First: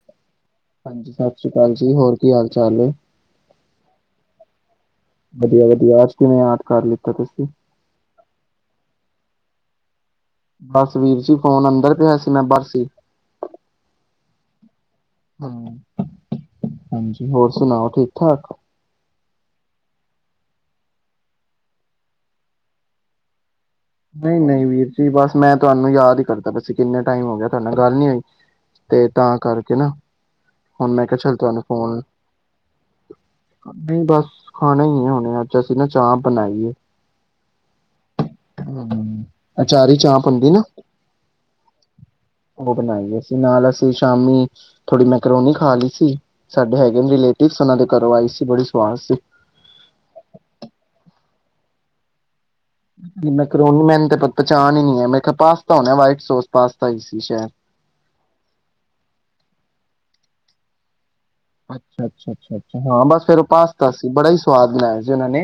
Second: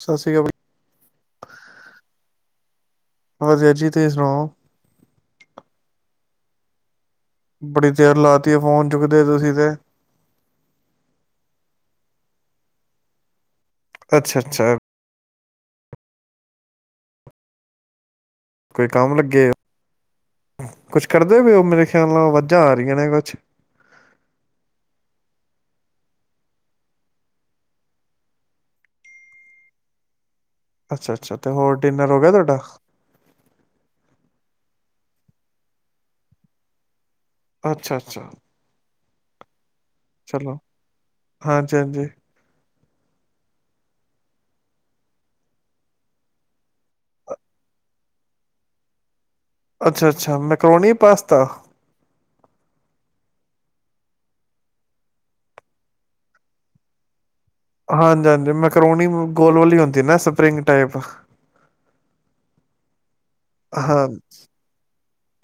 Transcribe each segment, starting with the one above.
ਸਤਿ ਸ਼੍ਰੀ ਅਕਾਲ ਹਾਂਜੀ ਸਭ। ਸਤਿ ਸ਼੍ਰੀ ਅਕਾਲ ਜੀ ਹੋਰ ਕੀ ਹਾਲ ਚਾਲ ਨੇ। ਵਧੀਆ ਜੀ ਤੁਸੀਂ ਸੁਣਾਓ ਵਧੀਆ ਵਧੀਆ ਅੱਜ ਕਿਵੇਂ ਯਾਦ ਕਰ ਲ ਬੜੀ ਦੇਰ ਲਾ ਤੀ ਫੋਨ ਚੁੱਕਦੇ ਤੁਸੀਂ ਤੇ ਬਸ ਵੀਰ ਜੀ ਫੋਨ ਅੰਦਰ ਪਿਆ ਸੀ ਮੈਂ ਬਾਹਰ ਸੀ। ਅੱਛਾ ਅੱਛਾ। ਹਮ ਹਾਂਜੀ ਹੋਰ ਸੁਣਾਓ ਠੀਕ ਠਾਕ ਕੋਈ ਕੰਮ ਲੱਗੇ ਓ ਕੁਛ ਕਰਦੇ ਪਏ ਉਹ ਮੇਰੇ ਖਿਆਲ ਨਾਲ ਵਾਜਾਂ ਆ ਰਹੀਆਂ ਨੇ ਕੁਛ ਨਹੀਂ ਨਹੀਂ, ਵੀਰ ਜੀ ਬਸ ਮੈਂ ਤੁਹਾਨੂੰ ਯਾਦ ਹੀ ਕਰਦਾ ਪਿਆ ਸੀ ਬਸ ਕਿੰਨੇ ਟਾਈਮ ਹੋ ਗਿਆ ਤੁਹਾਡੇ ਗੱਲ ਨੀ ਹੋਈ ਤੇ ਤਾਂ ਕਰਕੇ ਨਾ ਹੁਣ ਮੈਂ ਅੱਛਾ ਕਿਹਾ ਅੱਛਾ, ਚੱਲ ਤੇ ਤੁਹਾਨੂੰ ਹੋਰ ਫੋਨ ਡਿਨਰ ਹੋ ਗਿਆ ਤੁਹਾਡਾ। ਖਾਣੇ ਹੀ ਹੋਣੇ ਅੱਜ ਅਸੀਂ ਨਾ ਚਾਹ ਬਣਾਈਏ ਅੱਛਾ ਅੱਛਾ। ਹਮ, ਅਚਾਰੀ ਚਾਹ ਬਣਦੀ ਚਲੋ ਨਾ ਹਾਂਜੀ ਹਾਂਜੀ ਉਹ ਬਣਾਈ ਅਸੀਂ ਨਾਲ ਅਸੀਂ ਸ਼ਾਮੀ ਥੋੜੀ ਮੈਕਰੋਨੀ ਖਾ ਲਈ ਸੀ ਸਾਡੇ ਹੈਗੇ ਰਿਲੇਟਿਵ ਉਹਨਾਂ ਦੇ ਘਰੋਂ ਆਈ ਸੀ ਬੜੀ ਸਵਾਦ ਸੀ ਅੱਛਾ ਅੱਛਾ, ਮੈਂਕਰੋਣੀ ਪਾਸਤਾ ਮੈਂਕਰੋਣੀ ਮੈਨੂੰ ਤੇ ਪਹਿਚਾਣ ਹੀ ਨੀ ਹੈ ਮੈਂ ਪਾਸਤਾ ਹੋਣਾ ਵਾਈਟ ਸੋਸ ਪਾਸਤਾ ਹੀ ਸੀ ਸ਼ਾਇਦ ਹਾਂਜੀ ਹਾਂਜੀ, ਮੈਕਰੋਨੀ ਗੋਲ ਵਾਲੀ ਹੁੰਦੀ ਨਾ ਸਪਰਿੰਗ ਟਾਈਪ ਅੱਛਾ ਅੱਛਾ ਅੱਛਾ ਅੱਛਾ ਹਾਂ, ਬਸ ਫੇਰ ਉਹ ਪਾਸਤਾ ਹਾਂ ਸੀ ਬੜਾ ਹੀ ਸਵਾਦ ਬਨਾਇਆ ਸੀ। ਉਹਨਾਂ ਨੇ।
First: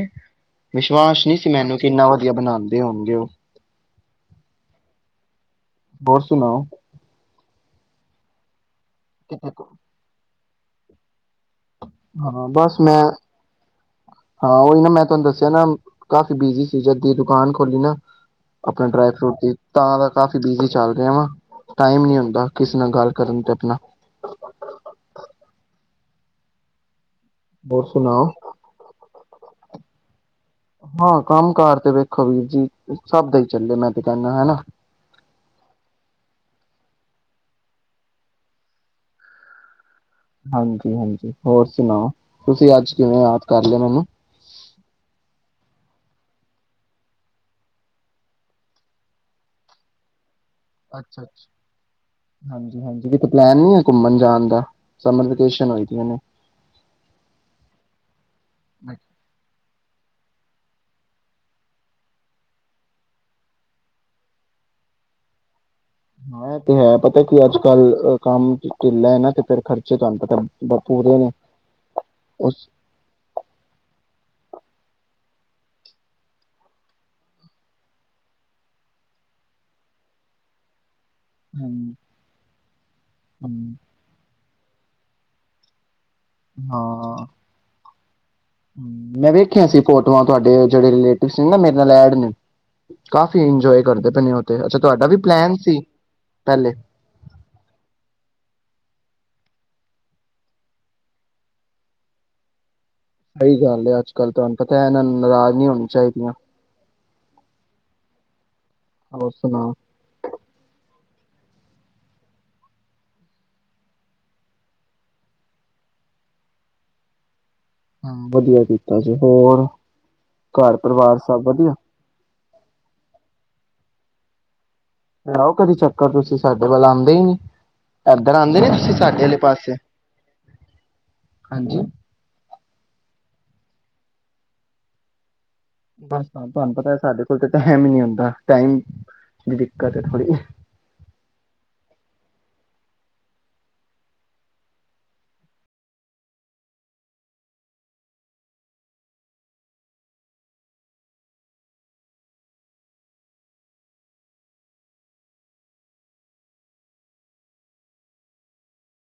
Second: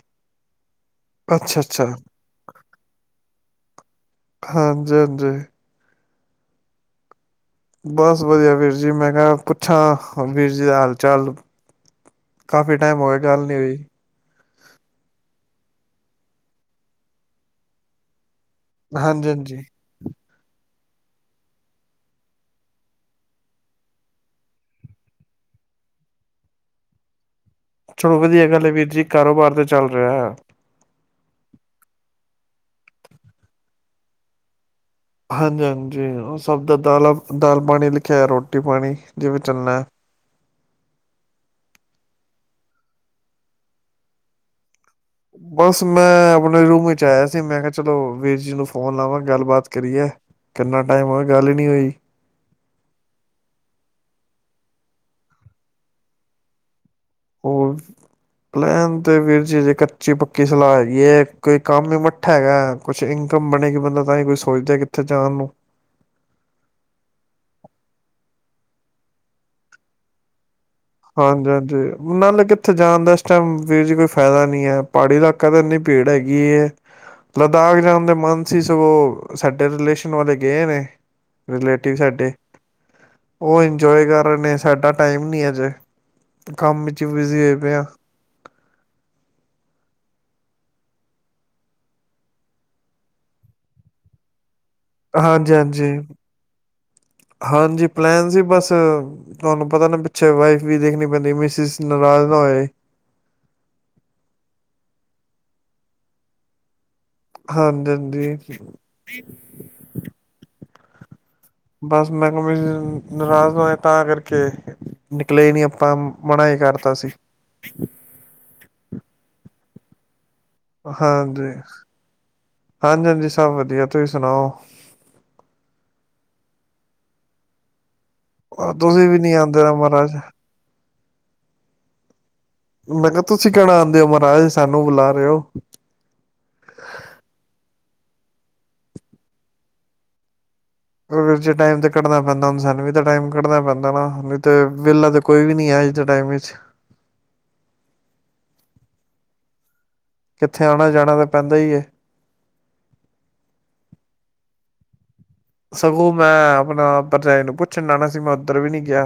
ਵਿਸ਼ਵਾਸ ਨਹੀਂ ਸੀ ਅੱਛਾ ਮੈਨੂੰ ਅੱਛਾ ਕਿ ਇੰਨਾ ਵਧੀਆ ਬਣਾਂਦੇ ਹੋਣਗੇ ਉਹ ਹਾਂਜੀ ਹਾਂਜੀ। ਹੋਰ ਸੁਣਾਓ। ਬਸ ਵਧੀਆ ਵੀਰ ਜੀ ਮੈਂ ਕਿਹਾ ਪੁੱਛਾਂ ਹੁਣ ਵੀਰ ਜੀ ਦਾ ਹਾਲ ਚਾਲ ਹਾਂ, ਬਸ ਕਾਫੀ ਟਾਈਮ ਮੈਂ ਹੋ ਗਿਆ ਗੱਲ ਨਹੀਂ ਹੋਈ ਹਾਂ ਉਹੀ ਨਾ ਮੈਂ ਤੁਹਾਨੂੰ ਦੱਸ [unintelligible] ਨਾ ਕਾਫੀ ਬਿਜੀ ਸੀ ਜਦ ਦੀ ਦੁਕਾਨ ਖੋਲੀ ਨਾ ਆਪਣੇ ਡਰਾਈ ਹਾਂਜੀ ਫਰੂਟ ਦੀ ਹਾਂਜੀ ਤਾਂ ਕਾਫੀ ਬਿਜੀ ਚੱਲ ਰਿਹਾ ਵਾਂ ਟਾਈਮ ਨੀ ਹੁੰਦਾ ਕਿਸੇ ਨਾਲ ਗੱਲ ਕਰਨ ਤੇ ਆਪਣਾ ਹੋਰ ਚਲੋ ਸੁਣਾਓ? ਵਧੀਆ ਗੱਲ ਹੈ ਵੀਰ ਜੀ ਕਾਰੋਬਾਰ ਤੇ ਚੱਲ ਰਿਹਾ ਹੈ ਖਬੀਰ ਜੀ ਸਭ ਦਾ ਹੀ ਚੱਲੇ ਮੈਂ ਤੇ ਕਹਿੰਦਾ ਹਨਾ ਹਾਂਜੀ ਹਾਂਜੀ, ਉਹ ਸਭ ਦਾ ਦਾਲਾਂ ਦਾਲ ਪਾਣੀ ਲਿਖਿਆ ਰੋਟੀ ਪਾਣੀ ਜਿਵੇਂ ਚੱਲਣਾ ਹੈ ਹਾਂਜੀ ਹਾਂਜੀ, ਹੋਰ ਸੁਣਾਓ ਤੁਸੀਂ ਅੱਜ ਕਿਵੇਂ ਯਾਦ ਕਰ ਲਿਆ ਮੈਨੂੰ ਬਸ ਮੈਂ ਆਪਣੇ ਰੂਮ ਵਿੱਚ ਆਇਆ ਸੀ ਮੈਂ ਕਿਹਾ ਚਲੋ ਵੀਰ ਜੀ ਨੂੰ ਕਿੰਨਾ ਟਾਈਮ ਅੱਛਾ ਹੋਇਆ ਅੱਛਾ, ਗੱਲ ਹੀ ਨਹੀਂ ਹੋਈ ਹਾਂਜੀ ਹਾਂਜੀ ਕਿਤੇ ਪਲੈਨ ਨੀ ਘੁੰਮਣ ਜਾਣ ਦਾ ਸਮਰ ਵੈਕੇਸ਼ਨ ਹੋਈ ਪਈਆਂ ਨੇ ਉਹ, ਲੈਣ ਦੇ ਵੀਰ ਜੀ ਜੇਕਰ ਕੱਚੀ-ਪੱਕੀ ਸਿਲਾਹ ਹੈਗੀਏ ਕੋਈ ਕੰਮ ਹੀ ਮੱਠਾ ਹੈਗਾ ਕੁਛ ਇਨਕਮ ਬਣੇਗੀ ਬੰਦਾ ਤਾਂ ਹੀ ਕੋਈ ਸੋਚਦਾ ਕਿੱਥੇ ਜਾਣ ਨੂੰ। ਐ ਤੇ ਹੈ ਪਤਾ ਕੀ ਅੱਜਕੱਲ ਕੰਮ ਢਿੱਲਾ ਨਾ ਤੇ ਫਰ ਖਰਚੇ ਤੁਹਾਨੂੰ ਪਤਾ ਪੂਰੇ ਨੇ ਹਾਂਜੀ ਹਾਂਜੀ ਨਾਲੇ ਉਸ ਕਿੱਥੇ ਜਾਣ ਦਾ ਇਸ ਟਾਈਮ ਵੀਰ ਜੀ ਕੋਈ ਫਾਇਦਾ ਨਹੀਂ ਹੈ ਪਹਾੜੀ ਇਲਾਕੇ ਕਦੇ ਇੰਨੀ ਭੀੜ ਹੈਗੀ ਏ। ਲੱਦਾਖ ਜਾਣ ਦਾ ਮਨ ਸੀ ਸਗੋਂ ਸਾਡੇ ਰਿਲੇਸ਼ਨ ਵਾਲੇ ਗਏ ਨੇ। ਹੂੰ ਰਿਲੇਟਿਵ ਸਾਡੇ। ਉਹ ਹਾਂ। ਇੰਜੋਏ ਕਰ ਰਹੇ ਨੇ। ਸਾਡਾ ਟਾਈਮ ਨਹੀਂ ਅਜੇ। ਕੰਮ 'ਚ ਬਿਜੀ ਹੋਏ ਪਏ ਆ। ਮੈਂ ਵੇਖਿਆ ਸੀ ਫੋਟੋਆਂ ਤੁਹਾਡੇ ਜਿਹੜੇ ਰਿਲੇਟਿਵ ਨੇ ਨਾ ਮੇਰੇ ਨਾਲ ਐਡ ਨੇ, ਕਾਫੀ ਇੰਜੋਏ ਕਰਦੇ ਪਏ ਨੇ ਉਹ। ਤੇ ਅੱਛਾ ਤੁਹਾਡਾ ਵੀ ਪਲੈਨ ਸੀ ਹਾਂਜੀ-ਹਾਂਜੀ, ਪਹਿਲੇ। ਹਾਂਜੀ ਪਲੈਨ ਸੀ ਬਸ ਤੁਹਾਨੂੰ ਪਤਾ ਨਾ ਪਿੱਛੇ ਵਾਈਫ ਵੀ ਦੇਖਣੀ ਪੈਂਦੀ ਮਿਸਿਸ ਨਾਰਾਜ਼ ਨਾ ਹੋਏ ਸਹੀ ਗੱਲ ਹੈ ਅੱਜਕੱਲ੍ਹ ਤੁਹਾਨੂੰ ਪਤਾ ਹੈ ਇਹਨਾਂ ਨਾਰਾਜ਼ ਨਹੀਂ ਹੋਣੀ ਚਾਹੀਦੀਆਂ। ਹਾਂਜੀ-ਹਾਂਜੀ। ਹੋਰ ਸੁਣਾਓ? ਬਸ ਮੈਂ ਕਿਹਾ ਮਿਸਿਜ਼ ਨਾਰਾਜ਼ ਹੋਏ ਤਾਂ ਕਰਕੇ, ਨਿਕਲੇ ਹੀ ਨਹੀਂ ਆਪਾਂ ਮਨਾ ਹੀ ਕਰਤਾ ਸੀ। ਹਾਂ ਵਧੀਆ ਕੀਤਾ ਸੀ ਹੋਰ। ਘਰ ਪਰਿਵਾਰ ਸਭ ਹਾਂਜੀ, ਵਧੀਆ ਹਾਂਜੀ-ਹਾਂਜੀ ਸਭ ਵਧੀਆ। ਤੁਸੀਂ ਸੁਣਾਓ? ਲਾਓ ਕਦੇ ਚੱਕਰ ਤੁਸੀਂ ਸਾਡੇ ਵੱਲ ਆਂਦੇ ਹੀ ਨਹੀਂ। ਆਹ ਤੁਸੀਂ ਵੀ ਨੀ ਆਂਦੇ ਨਾ ਮਹਾਰਾਜ। ਹਾਂਜੀ? ਮੈਂ ਕਿਹਾ ਤੁਸੀਂ ਕਿਹੜਾ ਆਂਦੇ ਹੋ ਮਹਾਰਾਜ ਸਾਨੂੰ ਬੁਲਾ ਰਹੇ ਹੋ। ਹਾਂ, ਟਾਈਮ, ਦੀ ਦਿੱਕਤ ਹੈ ਥੋੜ੍ਹੀ। ਵੀਰ ਜੀ ਟਾਈਮ ਤੇ ਕੱਢਣਾ ਪੈਂਦਾ ਹੂੰ ਸਾਨੂੰ ਵੀ ਤਾਂ ਟਾਈਮ ਕੱਢਣਾ ਪੈਂਦਾ ਵਾ ਨਈ ਤੇ ਵੇਲਾ ਤਾਂ ਕੋਈ ਵੀ ਨੀ ਹੈ ਅੱਜ ਦੇ ਟਾਈਮ ਵਿੱਚ। ਕਿੱਥੇ ਆਣਾ-ਜਾਣਾ ਤਾਂ ਪੈਂਦਾ ਈ ਏ। ਸਗੋਂ ਮੈਂ ਆਪਣਾ ਭਰਜਾਈ ਨੂੰ ਪੁੱਛਣ ਆਣਾ ਸੀ ਮੈਂ ਉਧਰ ਵੀ ਨਹੀਂ ਗਿਆ।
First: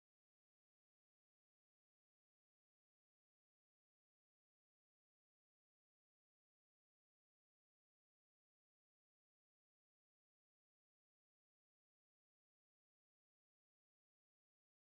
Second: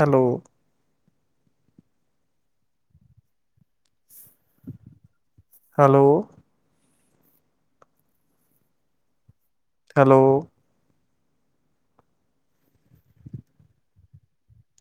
Hello hello hello.